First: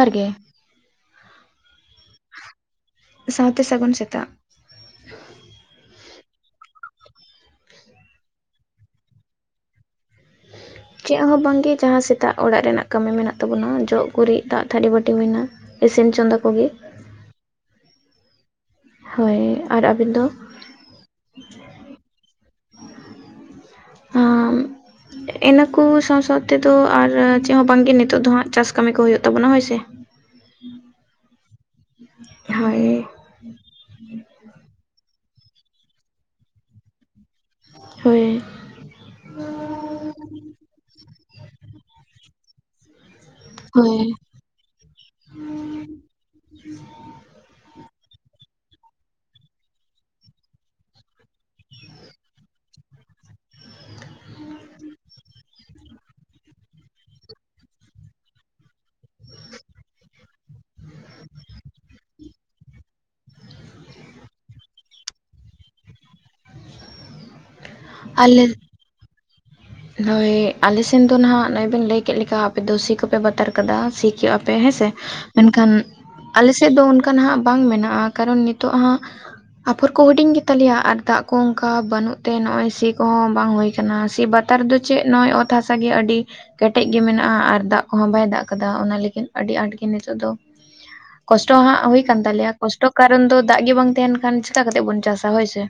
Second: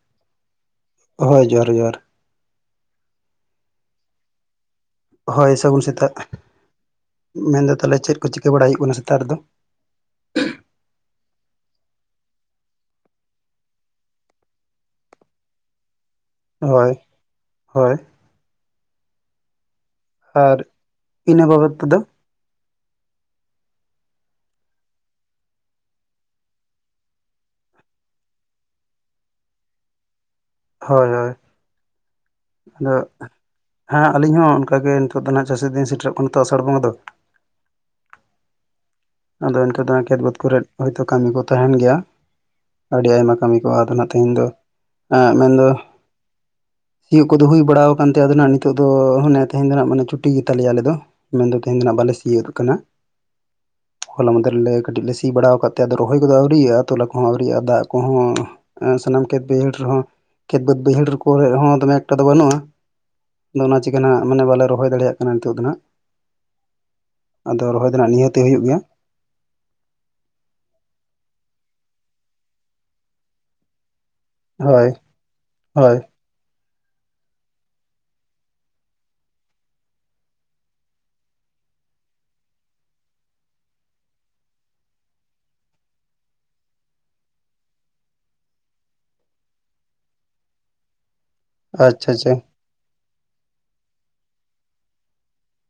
ᱡᱚᱦᱟᱨ ᱜᱮ ᱦᱳᱭ ᱡᱚᱦᱟᱨ ᱡᱚᱦᱟᱨ ᱥᱟᱶᱛᱮ ᱥᱟᱹᱜᱩᱱ ᱥᱮᱛᱟᱜ ᱦᱳᱭ ᱥᱟᱹᱜᱩᱱ ᱥᱮᱛᱟᱜ ᱢᱮᱱᱫᱚ ᱛᱟᱦᱚᱞᱮ ᱪᱮᱫ ᱠᱚ ᱪᱤᱠᱟᱹ ᱵᱟᱲᱟᱭ ᱦᱩᱭᱩᱜ ᱠᱟᱱᱟ ᱥᱮᱛᱟᱜ ᱨᱮᱫᱚ ᱪᱮᱫ ᱦᱚᱸ ᱵᱟᱝᱜᱮ ᱡᱟᱦᱟᱸ ᱥᱮᱛᱟᱜ ᱚᱲᱟᱜ ᱨᱮᱱᱟᱜ ᱠᱟᱹᱢᱤ ᱢᱮᱱᱟᱜ ᱛᱟᱵᱚᱱᱟ ᱡᱚᱜ ᱜᱩᱨᱤᱡ ᱫᱟᱜ ᱛᱷᱟᱹᱞᱤ ᱵᱟᱹᱴᱤ ᱢᱮᱱᱟᱜᱻᱟ ᱾ ᱤᱥᱤᱱ ᱪᱚᱸᱫᱟ ᱠᱚ ᱦᱳᱭ ᱦᱳᱭ ᱦᱳᱭ ᱟᱨ ᱟᱵᱮᱱ ᱫᱚ ᱟᱨ ᱤᱱᱟᱹ ᱵᱟᱵᱚᱫ ᱛᱮᱫᱚ [inaudible] ᱤᱱᱟᱹ ᱠᱚ ᱥᱟᱶ ᱥᱟᱶ ᱛᱮᱫᱚ ᱟᱨ ᱪᱮᱫ ᱦᱚᱸ ᱵᱟᱝᱜᱮ ᱱᱤᱛᱚᱜ ᱫᱚ ᱦᱟᱸᱜ ᱪᱟᱥ ᱠᱟᱹᱢᱤ ᱠᱚ ᱦᱩᱭᱩᱜ ᱛᱟᱵᱚᱱᱟ ᱦᱳᱭᱥᱮ ᱦᱳᱭ ᱦᱳᱭ ᱟᱫᱚ ᱦᱳᱭ [unintelligible] ᱦᱮᱸ ᱟᱹᱞᱤᱧ ᱦᱚᱸ ᱚᱱᱠᱟ ᱜᱮ ᱱᱤᱛᱚᱜ ᱫᱚ ᱱᱟᱦᱟᱜ ᱪᱟᱹᱥᱤ ᱫᱤᱱ ᱥᱮᱴᱮᱨᱚᱜ ᱠᱟᱱᱟ ᱛᱚ ᱟᱥᱟᱲ ᱵᱚᱸᱜᱟ ᱫᱚ ᱦᱳᱭ ᱟᱫᱚ ᱤᱱᱠᱩ ᱫᱚ ᱠᱷᱮᱛ ᱵᱟᱹᱫᱽ ᱠᱚᱨᱮ ᱦᱚᱭᱛᱳ ᱠᱟᱹᱢᱤ ᱠᱚ ᱛᱟᱦᱮᱸᱱ ᱜᱮᱭᱟ ᱟᱹᱰᱤ ᱟᱭᱢᱟ ᱠᱟᱹᱢᱤ ᱠᱚᱼᱟᱫᱽ ᱦᱳᱭ ᱮᱱᱟ ᱛᱮᱦᱮᱧ ᱫᱚ [unintelligible] ᱢᱮᱱᱫᱚ ᱥᱤᱭᱩᱜ ᱠᱚᱫᱚ ᱦᱩᱭ ᱵᱟᱲᱟ ᱟᱠᱟᱣᱟᱱ ᱛᱮ ᱟᱫᱚ ᱱᱟᱦᱟᱜ ᱱᱤᱛᱚᱜ ᱫᱚ [unintelligible] ᱢᱟᱱᱮ ᱛᱮᱦᱮᱸᱧ ᱫᱚ ᱦᱟᱜ ᱢᱟᱱᱮ ᱪᱷᱩᱴᱤ ᱜᱮ ᱛᱟᱞᱮᱭᱟ ᱟᱞᱮ ᱫᱚ ᱢᱮᱱᱫᱚ ᱛᱮᱦᱮᱧ ᱫᱚ ᱱᱟᱦᱟᱜ ᱵᱟᱞᱮ ᱥᱤᱭᱳᱜᱚᱜ ᱠᱟᱱᱟ ᱦᱚᱞᱟ ᱢᱟᱫᱷᱮᱨ ᱨᱮ ᱠᱟᱹᱴᱤᱡ ᱞᱮ ᱥᱤ ᱵᱟᱲᱟ ᱟᱠᱟᱫ ᱛᱮ ᱟᱫᱚ ᱨᱚᱦᱚᱭ ᱠᱚᱫᱚ ᱟᱹᱣᱨᱤᱭᱟᱜᱼᱟ ᱛᱚᱞᱟ ᱠᱚᱦᱚᱸ ᱟᱹᱣᱨᱤᱭᱟᱜᱼᱟ ᱫᱟᱜ ᱠᱚᱦᱚᱸ ᱥᱟᱱᱟᱢ ᱠᱷᱮᱛ ᱵᱟᱹᱭᱦᱟᱹᱲ ᱨᱮᱦᱚᱸ ᱠᱷᱮᱛ ᱵᱟᱹᱫᱽ ᱵᱟᱹᱭᱦᱟᱹᱲ ᱠᱚᱨᱮᱦᱚᱸ ᱫᱚᱢᱮ ᱮᱠᱴᱟ ᱫᱚ ᱵᱟᱹᱱᱩᱜᱼᱟ [unintelligible] ᱚᱱᱟ ᱪᱤᱠᱟᱹ ᱱᱷᱟᱜ ᱢᱟᱱᱮ ᱵᱟᱞᱮ ᱨᱚᱦᱚᱭ ᱫᱟᱲᱮᱭᱟᱜ ᱠᱟᱱᱟ ᱱᱤᱛᱚᱜ ᱫᱚ ᱱᱟᱦᱟᱜ ᱟᱫᱚ ᱨᱚᱦᱚᱭ ᱚᱱᱠᱟᱱᱟᱜ [unintelligible] ᱱᱤᱭᱟᱹ ᱛᱮ ᱟᱞᱮ ᱦᱩᱭᱩᱜ ᱜᱮᱭᱟ ᱦᱳᱭ ᱟᱞᱮᱥᱮᱱ ᱫᱚ ᱱᱟᱦᱟᱜ ᱱᱚᱜᱚᱭ ᱵᱮᱱ ᱞᱟᱹᱭ ᱠᱮᱫ ᱞᱮᱠᱟ ᱟᱯᱮ ᱫᱚ ᱥᱤ ᱠᱚᱯᱮ ᱵᱟᱛᱟᱨ ᱠᱟᱫᱟ ᱥᱤ [unintelligible] [unintelligible] ᱯᱮ ᱦᱮᱸ ᱥᱮ ᱦᱳᱭ ᱢᱮᱱᱠᱷᱟᱱ ᱦᱳᱭ ᱟᱞᱮ ᱥᱮᱫ ᱫᱚ ᱚᱱᱠᱟ ᱦᱟᱜ ᱵᱟᱝ ᱢᱮᱱᱟᱜᱼᱟ ᱠᱟᱨᱚᱱ ᱱᱤᱛᱚᱜ ᱦᱟᱜ ᱟᱯᱷᱚᱨ ᱠᱚ ᱦᱩᱰᱤᱧ ᱜᱮ ᱛᱟᱞᱮᱭᱟ ᱟᱨ ᱫᱟᱜ ᱠᱚ ᱚᱱᱠᱟ ᱵᱟᱹᱱᱩᱜ ᱛᱮ ᱱᱚᱜᱼᱚᱭ ᱥᱤ ᱠᱚᱦᱚᱸ ᱵᱟᱝ ᱦᱩᱭ ᱟᱠᱟᱱᱟ ᱥᱤ ᱵᱟᱫᱽ ᱱᱮᱛᱟᱨ ᱫᱚ ᱪᱮᱜ ᱱᱚᱜᱼᱚᱭ ᱚᱛ ᱦᱟᱥᱟ ᱜᱮ ᱟᱹᱰᱤ [unintelligible] ᱠᱮᱴᱮᱡ ᱜᱮ ᱢᱮᱱᱟᱜᱼᱟ ᱟᱨ ᱫᱟᱜ ᱠᱚᱦᱚᱸ ᱵᱟᱭ ᱫᱟᱜ ᱠᱟᱫᱟ ᱚᱱᱟ ᱞᱟᱹᱜᱤᱫ ᱟᱹᱰᱤ ᱟᱸᱴ ᱜᱮ ᱱᱤᱛᱚᱜ ᱫᱚ ᱠᱚᱥᱴᱚ ᱦᱟᱸᱜ ᱦᱩᱭ ᱟᱪᱪᱷᱟ ᱟᱠᱟᱱ ᱟᱪᱪᱷᱟ ᱛᱟᱞᱮᱭᱟ ᱠᱚᱥᱴᱚ ᱠᱟᱨᱚᱱ ᱫᱚ ᱫᱟᱜ ᱜᱮ ᱵᱟᱝ ᱛᱟᱦᱮᱸᱱ ᱠᱷᱟᱱ ᱪᱤᱠᱟ ᱠᱟᱛᱮ ᱵᱚᱱ ᱪᱟᱥᱟ ᱦᱳᱭᱥᱮ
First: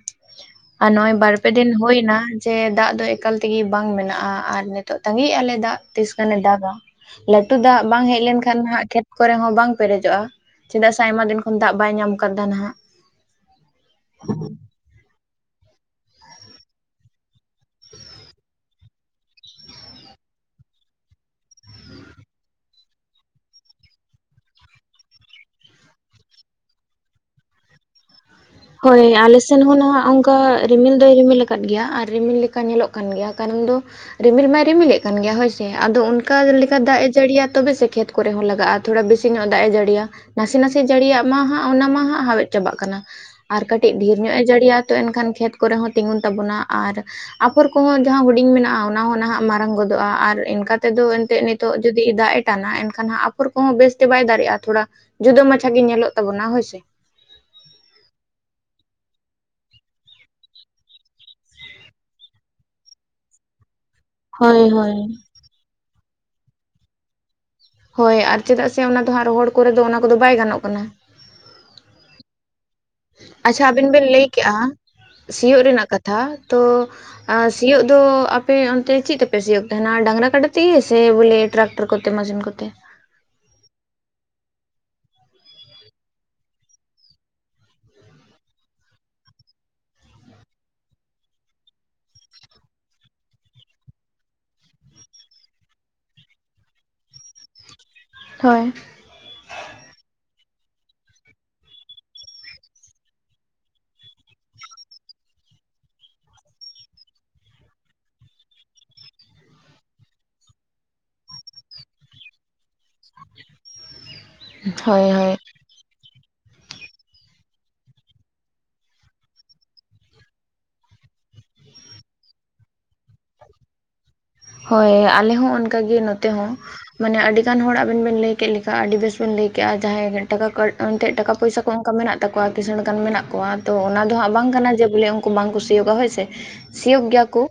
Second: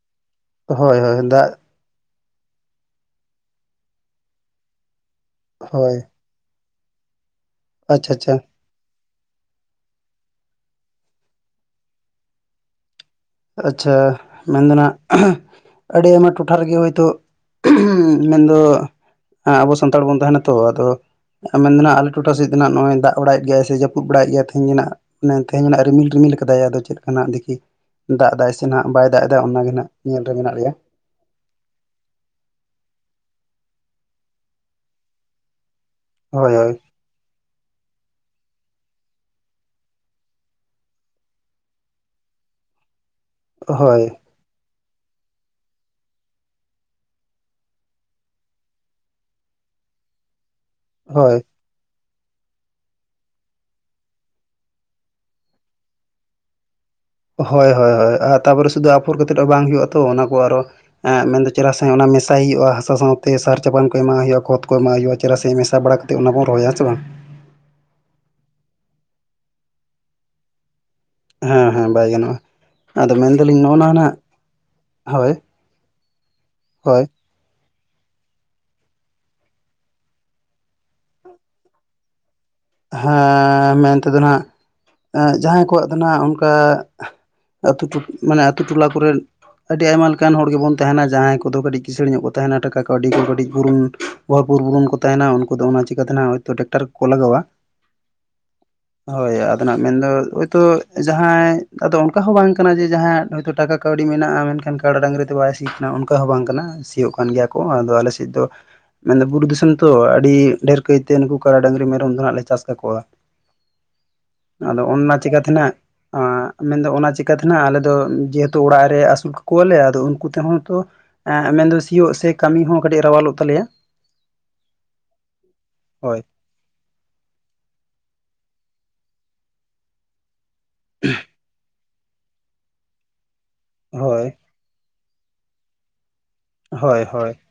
ᱟᱨ ᱦᱳᱭ ᱱᱚᱜᱼᱚᱭ ᱦᱳᱭ ᱵᱟᱨ ᱯᱮ ᱫᱟᱜ ᱫᱤᱱ ᱦᱩᱭᱮᱱᱟ ᱡᱮ ᱫᱟᱜ ᱫᱚ ᱮᱠᱟᱞ ᱛᱮᱜᱮ ᱵᱟᱝ ᱢᱮᱱᱟᱜᱼᱟ ᱟᱨ ᱱᱤᱛᱚᱜ ᱫᱷᱟᱹᱵᱤᱡ ᱟᱞᱮ ᱫᱟᱜ ᱦᱳᱭ ᱛᱤᱥ ᱜᱟᱱᱮ ᱫᱟᱜᱟ ᱞᱟᱹᱴᱩ ᱫᱟᱜ ᱵᱟᱝ ᱟᱪᱪᱷᱟ ᱦᱮᱡ ᱟᱪᱪᱷᱟ ᱞᱮᱱᱠᱷᱟᱱ ᱱᱟᱦᱟᱜ ᱠᱷᱮᱛ [unintelligible] ᱠᱚᱨᱮ ᱦᱚᱸ ᱵᱟᱝ ᱯᱮᱨᱮᱡᱚᱜᱼᱟ ᱪᱮᱫᱟᱜ ᱥᱮ ᱟᱭᱢᱟ ᱫᱤᱱ ᱠᱷᱚᱱ ᱫᱟᱜ ᱵᱟᱭ ᱧᱟᱢ ᱠᱟᱫᱟ ᱱᱟᱦᱟᱜ ᱟᱪᱪᱷᱟ ᱢᱮᱱ ᱫᱚ ᱱᱟᱜ ᱟᱹᱰᱤ ᱟᱭᱢᱟ ᱴᱚᱴᱷᱟ ᱨᱮᱜᱮ ᱦᱳᱭᱛᱳ ᱢᱮᱱᱫᱚ ᱦᱮᱸ ᱟᱵᱚ ᱥᱟᱱᱛᱟᱲ ᱵᱚᱱ ᱛᱟᱦᱮᱸᱱᱟ ᱛᱚ ᱟᱫᱚ ᱟᱨ ᱢᱮᱱ ᱫᱚ ᱱᱟᱦᱟᱦ ᱟᱞᱮ ᱴᱚᱴᱷᱟ ᱥᱮᱫ ᱫᱚ ᱦᱟᱜ ᱱᱚᱜᱼᱚᱭ ᱫᱟᱜ ᱵᱟᱲᱟᱭᱮᱫ ᱜᱮᱭᱟᱭ ᱥᱮ ᱡᱟᱹᱯᱩᱫ ᱵᱟᱲᱟᱭ ᱜᱮᱭᱟᱭ ᱛᱮᱦᱮᱧ ᱱᱟᱦᱟᱜ [unintelligible] ᱛᱮᱦᱮᱸᱧ ᱢᱟᱱᱷᱟᱜ ᱨᱤᱢᱤᱞ ᱨᱤᱢᱤᱞ ᱟᱠᱟᱫᱟᱭ ᱟᱫᱚ ᱪᱮᱫ ᱞᱮᱠᱟᱱᱟᱜ ᱫᱮᱠᱷᱤ ᱫᱟᱜ ᱮᱫᱟᱭ [unintelligible] ᱦᱳᱭ ᱟᱞᱮᱥᱮᱱ ᱦᱚᱸ ᱱᱟᱣᱟ ᱚᱱᱠᱟ ᱞᱮᱭᱟ ᱨᱤᱢᱤᱞ [inaudible] ᱨᱤᱢᱤᱞ ᱟᱠᱟᱫ ᱜᱮᱭᱟ ᱟᱨ ᱨᱤᱢᱤᱞ ᱞᱮᱠᱟ ᱧᱮᱞᱚᱜ ᱠᱟᱱ ᱜᱮᱭᱟ ᱠᱟᱨᱚᱱ ᱫᱚ ᱨᱤᱢᱤᱞ ᱢᱟᱭ ᱨᱤᱢᱤᱞᱮᱫ ᱠᱟᱱ ᱜᱮᱭᱟ ᱦᱳᱭᱥᱮ ᱟᱫᱚ ᱚᱱᱠᱟ ᱦᱳᱭ ᱦᱳᱭ ᱞᱮᱠᱟ ᱫᱟᱜ ᱮ ᱡᱟᱹᱲᱤᱭᱟ ᱛᱚᱵᱮ ᱥᱮ ᱠᱷᱮᱛ ᱠᱚᱨᱮ ᱦᱚᱸ ᱞᱟᱜᱟᱜᱼᱟ ᱛᱷᱚᱲᱟ ᱵᱤᱥᱤ ᱧᱚᱜ ᱫᱟᱜ ᱮ ᱡᱟᱹᱲᱤᱭᱟ ᱱᱟᱥᱮ ᱱᱟᱥᱮ ᱡᱟᱹᱲᱤᱭᱟᱜ ᱢᱟ ᱦᱟᱸᱜ ᱚᱱᱟ ᱢᱟ ᱦᱟᱸᱜ ᱦᱟᱣᱮᱫ ᱪᱟᱵᱟᱜ ᱠᱟᱱᱟ ᱟᱨ ᱠᱟᱹᱴᱤᱡ ᱦᱳᱭ ᱰᱷᱮᱨ ᱧᱚᱜ ᱮ ᱡᱟᱹᱲᱤᱭᱟ ᱛᱚ ᱮᱱᱠᱷᱟᱱ ᱠᱷᱮᱛ ᱠᱚᱨᱮ ᱦᱚᱸ ᱛᱤᱸᱜᱩᱱ ᱛᱟᱵᱚᱱᱟ ᱟᱨ ᱟᱯᱷᱚᱨ ᱠᱚᱦᱚᱸ ᱡᱟᱦᱟᱸ ᱦᱩᱰᱤᱧ ᱢᱮᱱᱟᱜᱼᱟ ᱚᱱᱟᱦᱚ ᱱᱟᱦᱟᱜ ᱢᱟᱨᱟᱝ ᱜᱚᱫᱚᱜᱼᱟ ᱟᱨ ᱤᱱᱠᱟ ᱛᱮᱫᱚ ᱦᱳᱭ ᱮᱱᱛᱮᱫ ᱱᱤᱛ ᱱᱤᱛᱚᱜ ᱡᱩᱫᱤ ᱫᱟᱜ ᱮ ᱴᱟᱱᱟᱼᱟ ᱮᱱᱠᱷᱟᱱ ᱟᱯᱷᱚᱨ ᱠᱚᱦᱚᱸ ᱵᱮᱥᱛᱮ ᱵᱟᱭ ᱫᱟᱲᱮᱜᱼᱟ ᱛᱷᱚᱲᱟ ᱡᱩᱫᱟᱹ ᱢᱟᱪᱷᱟ ᱜᱮ ᱧᱮᱞᱚᱜ ᱛᱟᱵᱚᱱᱟ ᱦᱳᱭ ᱥᱮ ᱦᱳᱭ ᱦᱳᱭ ᱦᱳᱭ ᱛᱟᱯᱚᱨᱮ ᱥᱩᱫᱩ ᱟᱯᱷᱚᱨ ᱠᱟᱛᱮᱫ ᱵᱟᱝ ᱦᱩᱭᱩᱜᱼᱟ ᱛᱚ ᱚᱱᱟ ᱠᱚ ᱟᱨᱚ ᱢᱮᱱ ᱫᱚ ᱪᱮᱨᱦᱟ ᱥᱟᱦᱤᱡ ᱚᱱᱟ ᱢᱮᱥᱟᱭ ᱦᱩᱭᱩᱜᱼᱟ ᱦᱟᱥᱟ ᱥᱟᱶ ᱛᱮ ᱥᱟᱨ ᱪᱟᱯᱟᱱ ᱠᱚ ᱮᱢᱟᱜ ᱦᱩᱭᱩᱜᱼᱟ ᱠᱷᱚᱛ ᱦᱳᱭ ᱠᱚ ᱮᱢᱟᱜ ᱦᱳᱭ ᱦᱩᱭᱩᱜᱼᱟ ᱪᱮᱫᱟᱜ ᱥᱮ ᱢᱮᱥᱟ ᱵᱟᱲᱟ ᱠᱟ ᱠᱟᱛᱮᱫ ᱚᱱᱟ ᱵᱚᱱ ᱨᱚᱦᱚᱭᱟ ᱥᱮ ᱵᱟᱝ᱾ ᱦᱳᱭ ᱟᱨ ᱪᱮᱫᱟᱜ ᱥᱮ ᱚᱱᱟ ᱫᱚ ᱦᱟᱸᱜ ᱨᱚᱦᱚᱲ ᱠᱚᱨᱮ ᱫᱚ ᱚᱱᱟ ᱠᱚᱫᱚ ᱵᱟᱭ ᱜᱟᱱᱚᱜ ᱠᱟᱱᱟ᱾ ᱦᱮᱸ ᱦᱮᱸ ᱵᱟᱭ ᱜᱟᱱᱚᱜᱼᱟ᱾ ᱟᱫᱚ ᱢᱮᱱᱫᱟᱞᱤᱧ ᱟᱪᱪᱷᱟ ᱱᱚᱜᱼᱚ ᱱᱟ ᱟᱵᱤᱱ ᱵᱮᱤᱱ ᱱᱟᱜ ᱞᱟᱹᱭ ᱠᱮᱜᱼᱟ ᱦᱳᱭ ᱥᱤᱭᱳᱜ ᱨᱮᱱᱟᱜ ᱠᱟᱛᱷᱟ ᱛᱳ ᱦᱳᱭ ᱟᱨ ᱥᱤᱭᱳᱜ ᱫᱚ ᱟᱯᱮ ᱚᱱᱛᱮ ᱪᱮᱫ ᱛᱮᱯᱮ ᱥᱤᱭᱳᱜ ᱛᱟᱦᱮᱱᱟ ᱰᱟᱝᱨᱟ ᱠᱟᱰᱟ ᱛᱮᱜᱮ ᱥᱮ ᱵᱚᱞᱮ ᱴᱨᱟᱠ ᱥᱟᱨ ᱠᱚᱛᱮ ᱢᱟᱡᱚᱱ ᱠᱚᱛᱮ ᱦᱮ ᱢᱮᱱᱛᱮᱫᱚ ᱱᱟᱜ ᱡᱟᱦᱟᱸᱭ ᱠᱚᱣᱟᱜ ᱫᱚ ᱦᱟᱜ ᱚᱱᱠᱟ ᱟᱹᱛᱩ ᱢᱟᱱᱮ ᱟᱹᱛᱩ ᱴᱚᱞᱟ ᱠᱚᱨᱮᱱ ᱟᱹᱰᱤ ᱟᱭᱢᱟ ᱞᱮᱠᱟᱱ ᱦᱚᱲ ᱜᱮᱵᱚᱱ ᱛᱟᱦᱮᱱᱟ ᱡᱟᱦᱟᱸᱭ ᱠᱚᱫᱚ ᱠᱟᱹᱴᱤᱡ ᱠᱤᱥᱟᱹᱬᱤ ᱧᱚᱜ ᱠᱚ ᱛᱟᱦᱮᱱᱟ ᱴᱟᱠᱟ ᱠᱟᱹᱣᱰᱤ ᱠᱚ ᱠᱟᱹᱴᱤᱡ ᱯᱩᱨᱩᱱ [unintelligible] ᱨᱮᱱ ᱠᱚ ᱛᱟᱦᱮᱱᱟ ᱩᱱᱠᱩ ᱫᱚ ᱚᱱᱟ ᱪᱤᱠᱟ ᱛᱟᱦᱮᱱᱟ ᱦᱚᱭᱛᱚ ᱴᱟᱠᱴᱟᱨ ᱠᱚ ᱞᱟᱜᱟᱣᱟ ᱦᱳᱭ ᱦᱳᱭ ᱟᱫᱚᱱᱟᱜ ᱢᱮᱱᱫᱚ ᱦᱳᱭᱛᱳ ᱡᱟᱦᱟᱸᱭ ᱟᱫᱚ ᱚᱱᱠᱟ ᱦᱚᱸ ᱵᱟᱝ ᱠᱟᱱᱟ ᱡᱮ ᱡᱟᱦᱟᱸ ᱦᱳᱭᱛᱳ ᱴᱟᱠᱟ ᱠᱟᱹᱣᱰᱤ ᱢᱮᱱᱟᱜᱼᱟ ᱢᱮᱱᱠᱷᱟᱱ ᱠᱟᱰᱟ ᱰᱟᱝᱨᱤ ᱛᱮ ᱵᱟᱭ ᱥᱤᱭᱟᱹ ᱠᱟᱱᱟ ᱚᱱᱠᱟ ᱦᱚᱸ ᱵᱟᱝ ᱠᱟᱱᱟ ᱥᱤᱭᱳᱜ ᱠᱟᱱ ᱜᱮᱭᱟ ᱠᱚ ᱟᱫᱚ ᱟᱞᱮ ᱥᱮᱫ ᱫᱚ ᱢᱮᱱᱫᱟ ᱵᱩᱨᱩ ᱫᱤᱥᱚᱢ ᱛᱚ ᱟᱹᱰᱤ ᱰᱷᱮᱨ ᱠᱟᱹᱭᱛᱮ ᱱᱩᱠᱩ ᱠᱟᱲᱟ ᱰᱟᱝᱨᱤ ᱢᱮᱨᱚᱢ ᱫᱚᱱᱟᱜ ᱪᱟᱥ ᱠᱟᱠᱚᱣᱟ ᱟᱫᱚ ᱦᱳᱭ ᱚᱱᱟ ᱦᱳᱭ ᱪᱤᱠᱟᱛᱮᱱᱟᱜ [unintelligible] ᱢᱮᱱᱫᱚ ᱚᱱᱟ ᱪᱤᱠᱟᱛᱮᱱᱟ ᱟᱞᱮ ᱫᱚ ᱡᱮᱦᱮᱛᱩ ᱚᱲᱟᱜ ᱨᱮ ᱟᱹᱥᱩᱞ ᱠᱟᱠᱚᱣᱟᱞᱮ ᱟᱫᱚ ᱩᱱᱠᱩ ᱛᱮᱦᱚᱸ ᱛᱚ ᱢᱮᱱᱫᱚ ᱥᱤᱭᱳᱜ ᱥᱮ ᱠᱟᱹᱢᱤ ᱦᱚᱸ ᱠᱟᱹᱴᱤᱡ ᱨᱟᱣᱟᱞᱚᱜ ᱛᱟᱞᱮᱭᱟ᱾ ᱦᱳᱭ ᱟᱞᱮ ᱦᱚᱸ ᱚᱱᱠᱟᱜᱮ ᱦᱳᱭ ᱱᱚᱛᱮ ᱦᱚᱸ ᱢᱟᱱᱮ ᱟᱹᱰᱤ ᱜᱟᱱ ᱦᱚᱲ ᱟᱵᱮᱱ ᱵᱮᱱ ᱞᱟᱹᱭ ᱠᱮᱫ ᱞᱮᱠᱟ ᱟᱹᱰᱤ ᱵᱮᱥ ᱵᱮᱱ ᱞᱟᱹᱭᱠᱮᱜᱼᱟ ᱡᱟᱦᱟᱸᱭ ᱴᱟᱠᱟ ᱠᱟ ᱮᱱᱛᱮᱫ ᱴᱟᱠᱟ ᱯᱚᱭᱥᱟ ᱠᱚ ᱚᱱᱠᱟ ᱢᱮᱱᱟᱜ ᱛᱟᱠᱚᱣᱟ ᱠᱤᱥᱟᱹᱬ ᱜᱟᱱ ᱢᱮᱱᱟᱜ ᱠᱚᱣᱟ ᱛᱚ ᱚᱱᱟ ᱫᱚ ᱦᱳᱭ ᱦᱟᱸᱜ ᱵᱟᱝ ᱠᱟᱱᱟ ᱡᱮ ᱵᱚᱞᱮ ᱩᱱᱠᱩ ᱵᱟᱝ ᱥᱤᱭᱳᱜᱼᱟ ᱦᱳᱭ ᱥᱮ᱾ ᱦᱳᱭ ᱥᱤᱭᱳᱜ ᱜᱮᱭᱟ ᱦᱳᱭ ᱠᱚ